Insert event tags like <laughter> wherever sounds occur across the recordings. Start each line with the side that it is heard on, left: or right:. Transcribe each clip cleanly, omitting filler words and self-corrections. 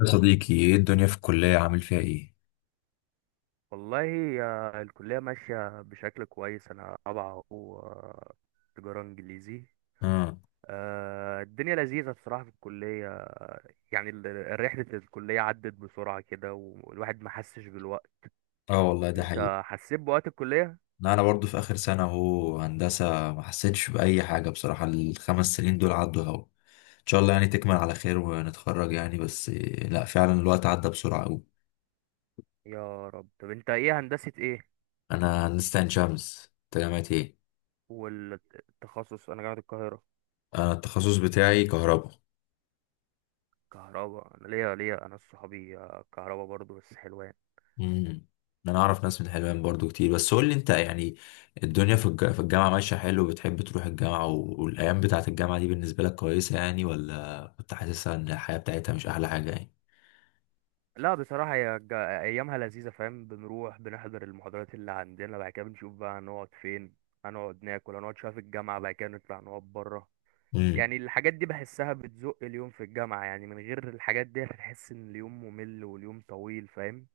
left: يا صديقي، ايه الدنيا في الكلية عامل فيها ايه؟
right: والله، يا الكلية ماشية بشكل كويس. أنا رابعة أهو، تجارة إنجليزي.
left: اه.
right: الدنيا لذيذة بصراحة في الكلية. يعني رحلة الكلية عدت بسرعة كده، والواحد ما حسش بالوقت.
left: اه، والله ده حقيقي.
right: أنت حسيت بوقت الكلية؟
left: لا، انا برضو في اخر سنة اهو هندسة، ما حسيتش بأي حاجة بصراحة. الخمس سنين دول عدوا اهو. ان شاء الله يعني تكمل على خير ونتخرج يعني، بس إيه، لا فعلا الوقت عدى بسرعة اوي.
right: يا رب. طب أنت إيه، هندسة إيه؟
left: انا هندسة عين شمس، انت جامعة ايه؟
right: والتخصص أنا جامعة القاهرة.
left: انا التخصص بتاعي كهرباء.
right: كهرباء. أنا ليا صحابي كهرباء برضو، بس حلوة يعني.
left: امم. انا اعرف ناس من حلوان برضو كتير، بس قول لي انت يعني الدنيا في الجامعه ماشيه حلو؟ بتحب تروح الجامعه والايام بتاعه الجامعه دي بالنسبه لك كويسه يعني، ولا كنت حاسسها ان الحياه بتاعتها مش احلى حاجه يعني؟
right: لا، بصراحة هي أيامها لذيذة، فاهم؟ بنروح بنحضر المحاضرات اللي عندنا، بعد كده بنشوف بقى هنقعد فين، هنقعد ناكل، هنقعد شوية في الجامعة، بعد كده نطلع نقعد برا.
left: امم.
right: يعني الحاجات دي بحسها بتزق اليوم في الجامعة، يعني من غير الحاجات دي هتحس إن اليوم ممل واليوم طويل، فاهم؟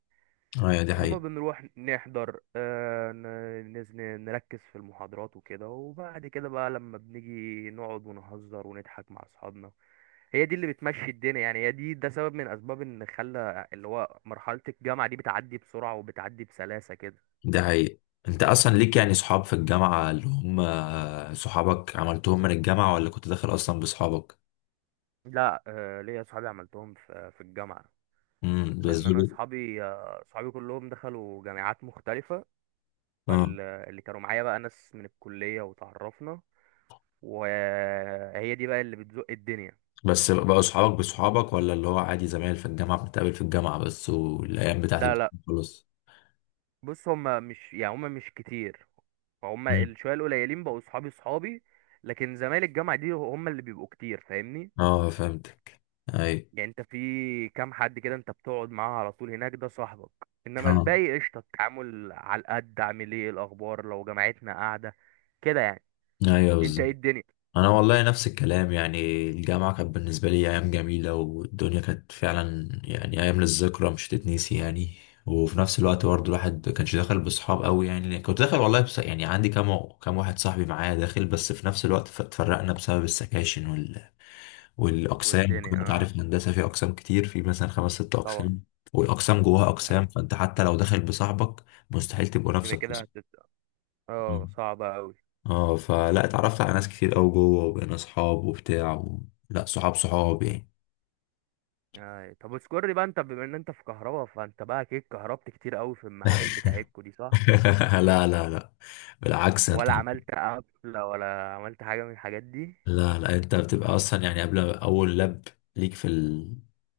left: ايوه، دي
right: إنما
left: حقيقه.
right: بنروح نحضر نركز في المحاضرات وكده، وبعد كده بقى لما بنيجي نقعد ونهزر ونضحك مع أصحابنا. هي دي اللي بتمشي الدنيا، يعني هي دي ده سبب من اسباب ان خلى اللي هو مرحله الجامعه دي بتعدي بسرعه وبتعدي بسلاسه كده.
left: دي حقيقه. انت اصلا ليك يعني صحاب في الجامعه اللي هم صحابك عملتهم من الجامعه، ولا كنت داخل اصلا بصحابك؟
right: لا، ليا اصحابي عملتهم في الجامعه.
left: امم، بس
right: لان انا
left: دول؟
right: اصحابي كلهم دخلوا جامعات مختلفه.
left: اه.
right: فاللي كانوا معايا بقى ناس من الكليه، وتعرفنا، وهي دي بقى اللي بتزق الدنيا.
left: بس بقوا صحابك بصحابك، ولا اللي هو عادي زمايل في الجامعه بنتقابل في الجامعه بس والايام بتاعه
right: لا،
left: الجامعه
right: لا.
left: خلاص؟
right: بص، هم مش يعني هم مش كتير. فهم الشويه القليلين بقوا اصحابي اصحابي. لكن زمايل الجامعه دي هم اللي بيبقوا كتير، فاهمني؟
left: اه، فهمتك. اي.
right: يعني انت في كام حد كده انت بتقعد معاه على طول، هناك ده صاحبك. انما
left: اه.
right: الباقي قشطه، التعامل على القد: عامل ايه، الاخبار، لو جامعتنا قاعده، كده يعني.
left: ايوه
right: انت
left: بالظبط.
right: ايه الدنيا؟
left: انا والله نفس الكلام يعني. الجامعه كانت بالنسبه لي ايام جميله، والدنيا كانت فعلا يعني ايام للذكرى مش تتنسي يعني. وفي نفس الوقت برضه الواحد ما كانش داخل بصحاب قوي يعني، كنت داخل والله، بس يعني عندي كام واحد صاحبي معايا داخل. بس في نفس الوقت اتفرقنا بسبب السكاشن والاقسام،
right: والدنيا،
left: وكمان انت عارف الهندسه في اقسام كتير، في مثلا خمس ست
right: طبعا.
left: اقسام، والاقسام جواها
right: آه،
left: اقسام، فانت حتى لو داخل بصاحبك مستحيل تبقوا نفس
right: كده كده
left: القسم.
right: هتت. اه،
left: آه.
right: صعبه قوي.
left: اه، فلا اتعرفت على ناس كتير قوي جوه وبقينا صحاب وبتاع لا، صحاب صحاب يعني.
right: آه. طب اذكر لي بقى، انت بما ان انت في كهربا، فانت بقى اكيد كهربت كتير قوي في المعامل بتاعتكو دي، صح؟
left: <laughs> لا لا لا، بالعكس انت.
right: ولا عملت قفله ولا عملت حاجه من الحاجات دي؟
left: لا لا، انت بتبقى اصلا يعني قبل اول لاب ليك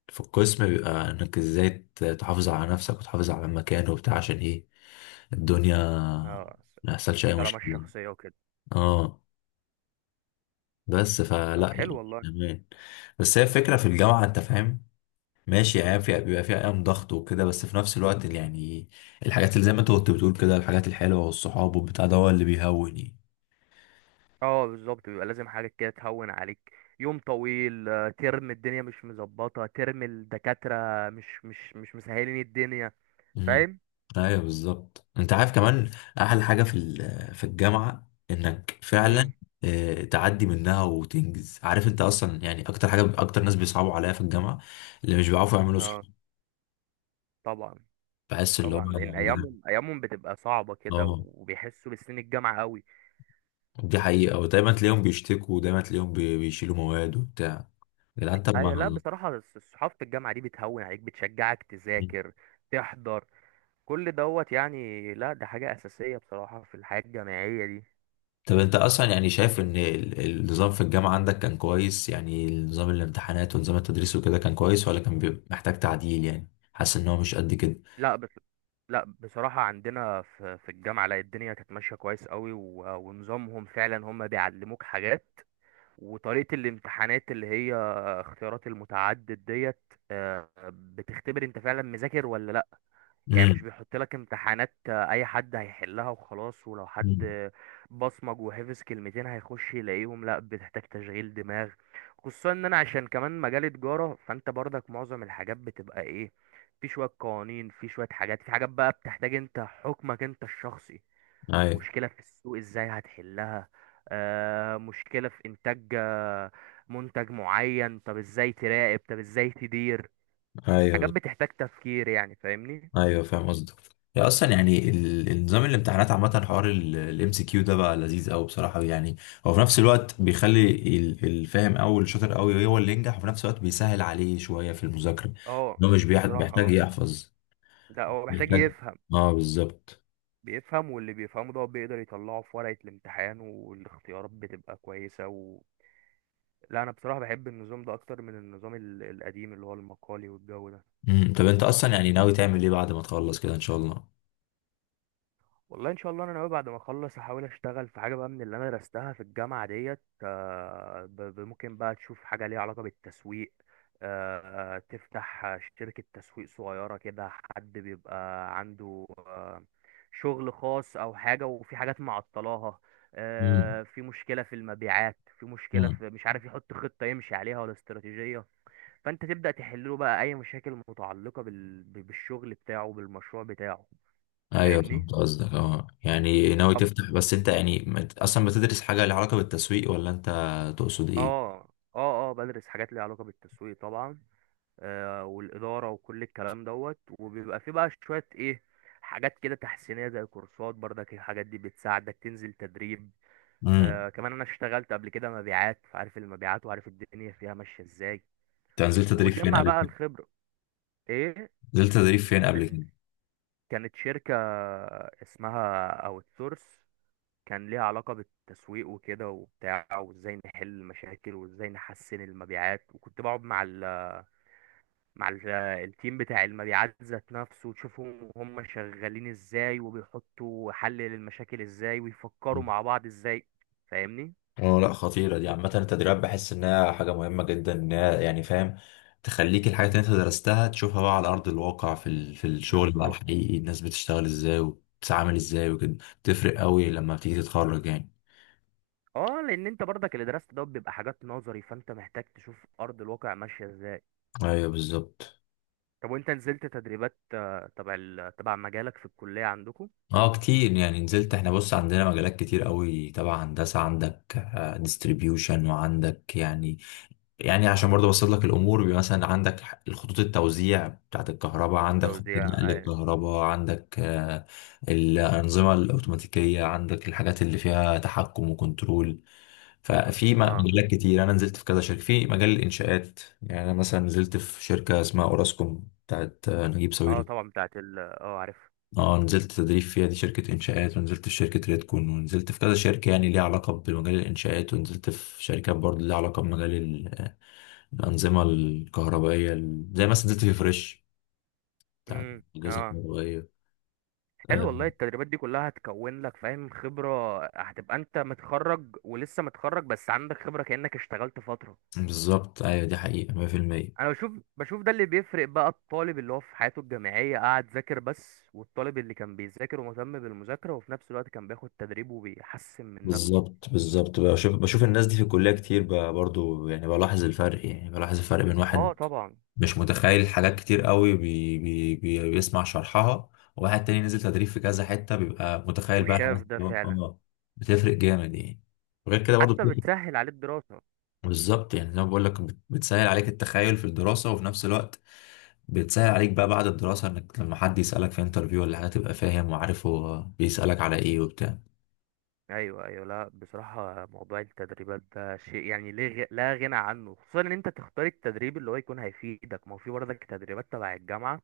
left: في القسم بيبقى انك ازاي تحافظ على نفسك وتحافظ على المكان وبتاع، عشان ايه الدنيا
right: اه،
left: ما يحصلش اي
right: طالما
left: مشكله.
right: الشخصيه وكده.
left: اه، بس
right: طب،
left: فلا
right: حلو
left: يعني
right: والله.
left: تمام. بس هي الفكره في الجامعه انت فاهم، ماشي ايام فيها بيبقى فيها ايام ضغط وكده، بس في نفس الوقت اللي يعني الحاجات اللي زي ما انت كنت بتقول كده، الحاجات الحلوه والصحاب والبتاع، ده هو اللي بيهون يعني.
right: اه، بالظبط، بيبقى لازم حاجة كده تهون عليك. يوم طويل، ترم الدنيا مش مظبطة، ترم الدكاترة مش مسهلين الدنيا،
left: امم.
right: فاهم؟
left: ايوه بالظبط. انت عارف كمان احلى حاجه في الجامعه انك فعلا
right: امم
left: تعدي منها وتنجز. عارف انت اصلا يعني اكتر حاجه، اكتر ناس بيصعبوا عليا في الجامعه اللي مش بيعرفوا يعملوا
right: اه،
left: صحاب.
right: طبعا
left: بحس اللي هم.
right: طبعا. لان
left: لا.
right: ايامهم بتبقى صعبة كده،
left: اه،
right: وبيحسوا بسنين الجامعة قوي.
left: دي حقيقه، ودايما تلاقيهم بيشتكوا، ودايما تلاقيهم بيشيلوا مواد وبتاع. يا جدعان طب
right: ايوه، لا
left: ما.
right: بصراحة صحافة الجامعة دي بتهون عليك، بتشجعك تذاكر، تحضر، كل دوت يعني. لا، ده حاجة أساسية بصراحة في الحياة الجامعية دي.
left: طب انت اصلا يعني شايف ان النظام في الجامعة عندك كان كويس يعني؟ نظام الامتحانات ونظام التدريس وكده كان كويس، ولا كان بيبقى محتاج تعديل يعني؟ حاسس ان هو مش قد كده؟
right: لا بس، لا بصراحة عندنا في الجامعة، لا الدنيا كانت ماشية كويس قوي، ونظامهم فعلا هم بيعلموك حاجات. وطريقة الامتحانات اللي هي اختيارات المتعدد ديت، بتختبر انت فعلا مذاكر ولا. يعني مش
left: امم.
right: بيحط لك امتحانات اي حد هيحلها وخلاص، ولو حد
left: امم.
right: بصمج وحفظ كلمتين هيخش يلاقيهم، لا بتحتاج تشغيل دماغ. خصوصا ان انا عشان كمان مجال تجارة، فانت برضك معظم الحاجات بتبقى ايه؟ في شوية قوانين، في شوية حاجات، في حاجات بقى بتحتاج انت حكمك انت الشخصي.
left: ايوه
right: مشكلة في السوق ازاي هتحلها؟ مشكلة في انتاج منتج معين، طب ازاي تراقب، طب ازاي تدير. حاجات
left: ايوه
right: بتحتاج تفكير يعني، فاهمني؟
left: ايوه، فاهم قصدك. يا اصلا يعني النظام الامتحانات عامة، حوار الام سي كيو ده بقى لذيذ قوي بصراحة يعني. هو في نفس الوقت بيخلي الفاهم قوي الشاطر قوي هو اللي ينجح، وفي نفس الوقت بيسهل عليه شوية في المذاكرة.
right: اه
left: ان هو مش
right: بصراحة.
left: بيحتاج
right: اه،
left: يحفظ،
right: ده هو محتاج
left: بيحتاج.
right: يفهم.
left: اه بالظبط.
right: بيفهم، واللي بيفهمه ده هو بيقدر يطلعه في ورقة الامتحان، والاختيارات بتبقى كويسة و. لا، أنا بصراحة بحب النظام ده أكتر من النظام القديم اللي هو المقالي والجو ده.
left: مم. طب انت اصلا يعني ناوي تعمل ايه بعد ما تخلص كده ان شاء الله؟
right: والله، ان شاء الله انا ناوي بعد ما اخلص احاول اشتغل في حاجه بقى من اللي انا درستها في الجامعه ديت. ممكن بقى تشوف حاجه ليها علاقه بالتسويق. تفتح شركه تسويق صغيره كده، حد بيبقى عنده شغل خاص او حاجه، وفي حاجات معطلاها.
left: مم.
right: في مشكله في المبيعات، في مشكله
left: مم.
right: في مش عارف يحط خطه يمشي عليها ولا استراتيجيه. فانت تبدا تحل له بقى اي مشاكل متعلقه بالشغل بتاعه، بالمشروع بتاعه.
left: ايوه،
right: فاهمني؟
left: فهمت قصدك. اه يعني ناوي تفتح، بس انت يعني اصلا بتدرس حاجه لها علاقه بالتسويق، ولا انت تقصد ايه؟
right: اه، اه، اه، بدرس حاجات ليها علاقة بالتسويق طبعا. والإدارة وكل الكلام دوت، وبيبقى في بقى شوية ايه؟ حاجات كده تحسينية زي كورسات، برضك الحاجات دي بتساعدك تنزل تدريب.
left: امم.
right: كمان انا اشتغلت قبل كده مبيعات، فعارف المبيعات وعارف الدنيا فيها ماشية ازاي.
left: انت نزلت تدريب فين
right: وبتجمع
left: قبل
right: بقى
left: كده؟
right: الخبرة. ايه،
left: نزلت تدريب فين
right: كان
left: قبل كده؟
right: كانت شركة اسمها اوت سورس. كان ليها علاقة بالتسويق وكده وبتاع، وازاي نحل المشاكل وازاي نحسن المبيعات، وكنت بقعد التيم بتاع المبيعات ذات نفسه، تشوفهم وهم شغالين ازاي، وبيحطوا حل للمشاكل ازاي، ويفكروا
left: مم.
right: مع بعض ازاي. فاهمني؟
left: اه، لا خطيره دي. عامه التدريبات بحس انها حاجه مهمه جدا، انها يعني فاهم تخليك الحاجات اللي انت درستها تشوفها بقى على ارض الواقع في الشغل بقى
right: بالظبط.
left: الحقيقي. الناس بتشتغل ازاي وبتتعامل ازاي وكده بتفرق قوي لما بتيجي تتخرج يعني.
right: اه، لان انت برضك اللي درست ده بيبقى حاجات نظري، فانت محتاج تشوف ارض الواقع ماشيه ازاي.
left: ايوه بالظبط.
right: طب، وانت نزلت تدريبات آه، تبع ال- آه، تبع مجالك في الكليه عندكم؟
left: اه كتير يعني نزلت. احنا بص عندنا مجالات كتير قوي تبع هندسه. عندك ديستريبيوشن، وعندك يعني، يعني عشان برضه ابسط لك الامور، بيبقى مثلا عندك الخطوط التوزيع بتاعت الكهرباء،
right: في
left: عندك خطوط نقل
right: التوزيع، اه.
left: الكهرباء، عندك الانظمه الاوتوماتيكيه، عندك الحاجات اللي فيها تحكم وكنترول. ففي
right: اه،
left: مجالات كتير. انا نزلت في كذا شركه في مجال الانشاءات، يعني انا مثلا نزلت في شركه اسمها اوراسكوم بتاعت نجيب
right: آه
left: ساويرس.
right: طبعا، بتاعت ال عارف.
left: اه نزلت تدريب فيها، دي شركة إنشاءات، ونزلت في شركة ريدكون، ونزلت في كذا شركة يعني ليها علاقة بمجال الإنشاءات، ونزلت في شركات برضه ليها علاقة بمجال الأنظمة الكهربائية، زي مثلا نزلت في فريش بتاعت الأجهزة
right: اه،
left: الكهربائية.
right: حلو
left: آه،
right: والله. التدريبات دي كلها هتكون لك فاهم خبرة، هتبقى انت متخرج ولسه متخرج بس عندك خبرة كأنك اشتغلت فترة.
left: بالظبط، أيوة دي حقيقة 100%.
right: انا بشوف ده اللي بيفرق بقى الطالب اللي هو في حياته الجامعية قاعد ذاكر بس، والطالب اللي كان بيذاكر ومهتم بالمذاكرة وفي نفس الوقت كان بياخد تدريب وبيحسن من نفسه.
left: بالظبط بالظبط، بشوف بشوف الناس دي في الكلية كتير، برضه يعني بلاحظ الفرق، يعني بلاحظ الفرق بين واحد
right: اه طبعا،
left: مش متخيل حاجات كتير قوي بي بي بي بيسمع شرحها، وواحد تاني نزل تدريب في كذا حتة بيبقى متخيل بقى
right: وشاف
left: الحاجات
right: ده
left: اللي
right: فعلا،
left: بتفرق جامد يعني. غير كده برضو
right: حتى
left: بتفرق.
right: بتسهل عليه الدراسة.
left: بالظبط، يعني زي ما بقول لك بتسهل عليك التخيل في الدراسة، وفي نفس الوقت بتسهل عليك بقى بعد الدراسة انك لما حد يسألك في انترفيو ولا حاجة تبقى فاهم وعارف هو بيسألك على ايه وبتاع.
right: ايوه، ايوه. لا بصراحه موضوع التدريبات ده شيء يعني ليه لا غنى عنه. خصوصا ان انت تختار التدريب اللي هو يكون هيفيدك، ما هو في برضك تدريبات تبع الجامعه.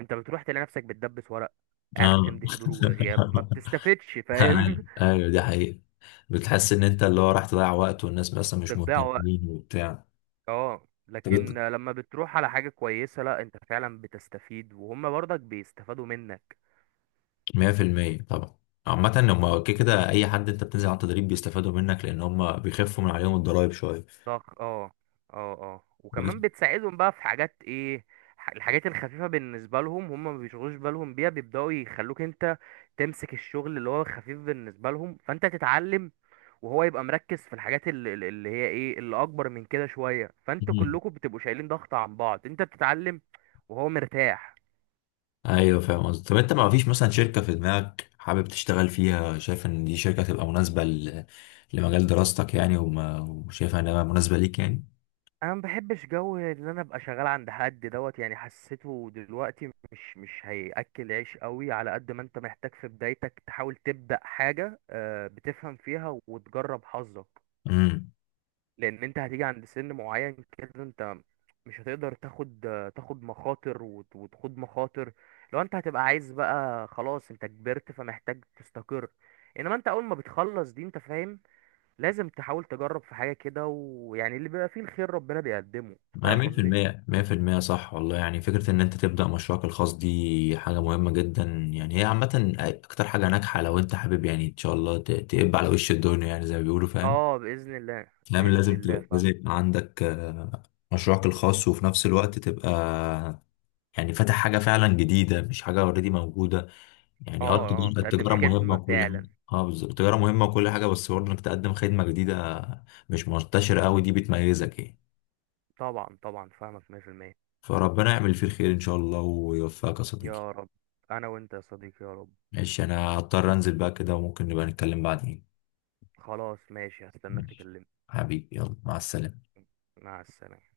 right: انت بتروح تلاقي نفسك بتدبس ورق، قاعد
left: اه.
right: بتمضي حضور وغياب، ما بتستفدش،
left: <laughs>
right: فاهم؟
left: ايوه أيوة، دي حقيقة. بتحس ان انت اللي هو راح تضيع وقت والناس مثلا
right: <laughs>
left: مش
right: بتضيع وقت.
left: مهتمين وبتاع.
right: اه،
left: طب
right: لكن لما بتروح على حاجه كويسه، لا انت فعلا بتستفيد وهم برضك بيستفادوا منك.
left: 100% طبعا. عامة هما كده كده أي حد أنت بتنزل على التدريب بيستفادوا منك، لأن هما بيخفوا من عليهم الضرايب شوية.
right: ضغط. اه، اه، اه،
left: بس.
right: وكمان بتساعدهم بقى في حاجات ايه؟ الحاجات الخفيفة بالنسبة لهم هم ما بيشغلوش بالهم بيها، بيبدأوا يخلوك انت تمسك الشغل اللي هو خفيف بالنسبة لهم، فانت تتعلم. وهو يبقى مركز في الحاجات اللي هي ايه اللي اكبر من كده شوية، فانتوا
left: مم.
right: كلكم بتبقوا شايلين ضغط عن بعض، انت بتتعلم. وهو مرتاح.
left: أيوه فاهم قصدي. طب أنت ما فيش مثلا شركة في دماغك حابب تشتغل فيها؟ شايف إن دي شركة تبقى مناسبة لمجال دراستك يعني؟ وشايفها إنها مناسبة ليك يعني؟
right: انا ما بحبش جو ان انا ابقى شغال عند حد دوت يعني، حسيته دلوقتي مش هياكل عيش قوي، على قد ما انت محتاج في بدايتك تحاول تبدا حاجه بتفهم فيها وتجرب حظك.
left: امم.
right: لان انت هتيجي عند سن معين كده، انت مش هتقدر تاخد مخاطر وتخوض مخاطر. لو انت هتبقى عايز بقى، خلاص انت كبرت فمحتاج تستقر. انما انت اول ما بتخلص دي، انت فاهم؟ لازم تحاول تجرب في حاجة كده، ويعني اللي بيبقى فيه الخير ربنا بيقدمه.
left: انا
right: فاهم قصدي؟
left: 100% 100% صح والله. يعني فكره ان انت تبدا مشروعك الخاص دي حاجه مهمه جدا. يعني هي عامه اكتر حاجه ناجحه لو انت حابب يعني ان شاء الله تقب على وش الدنيا، يعني زي ما بيقولوا، فاهم؟
right: اه، بإذن الله
left: نعم،
right: بإذن
left: لازم
right: الله
left: تبقى، لازم
right: فعلا.
left: يبقى عندك مشروعك الخاص، وفي نفس الوقت تبقى يعني فاتح حاجة فعلا جديدة، مش حاجة اوريدي موجودة يعني. اه
right: اه، اه،
left: التجارة،
right: بتقدم
left: التجارة مهمة
right: خدمة
left: وكل حاجة.
right: فعلا.
left: اه بالظبط، التجارة مهمة وكل حاجة، بس برضه انك تقدم خدمة جديدة مش منتشرة قوي، دي بتميزك يعني.
right: طبعا طبعا، فاهمك 100%.
left: فربنا يعمل فيه الخير ان شاء الله ويوفقك يا صديقي.
right: يا رب. انا وانت يا صديقي، يا رب.
left: ماشي، انا هضطر انزل بقى كده، وممكن نبقى نتكلم بعدين.
right: خلاص، ماشي، هستناك
left: ماشي،
right: تكلمني.
left: حبيبي، يلا مع السلامة.
right: مع السلامة.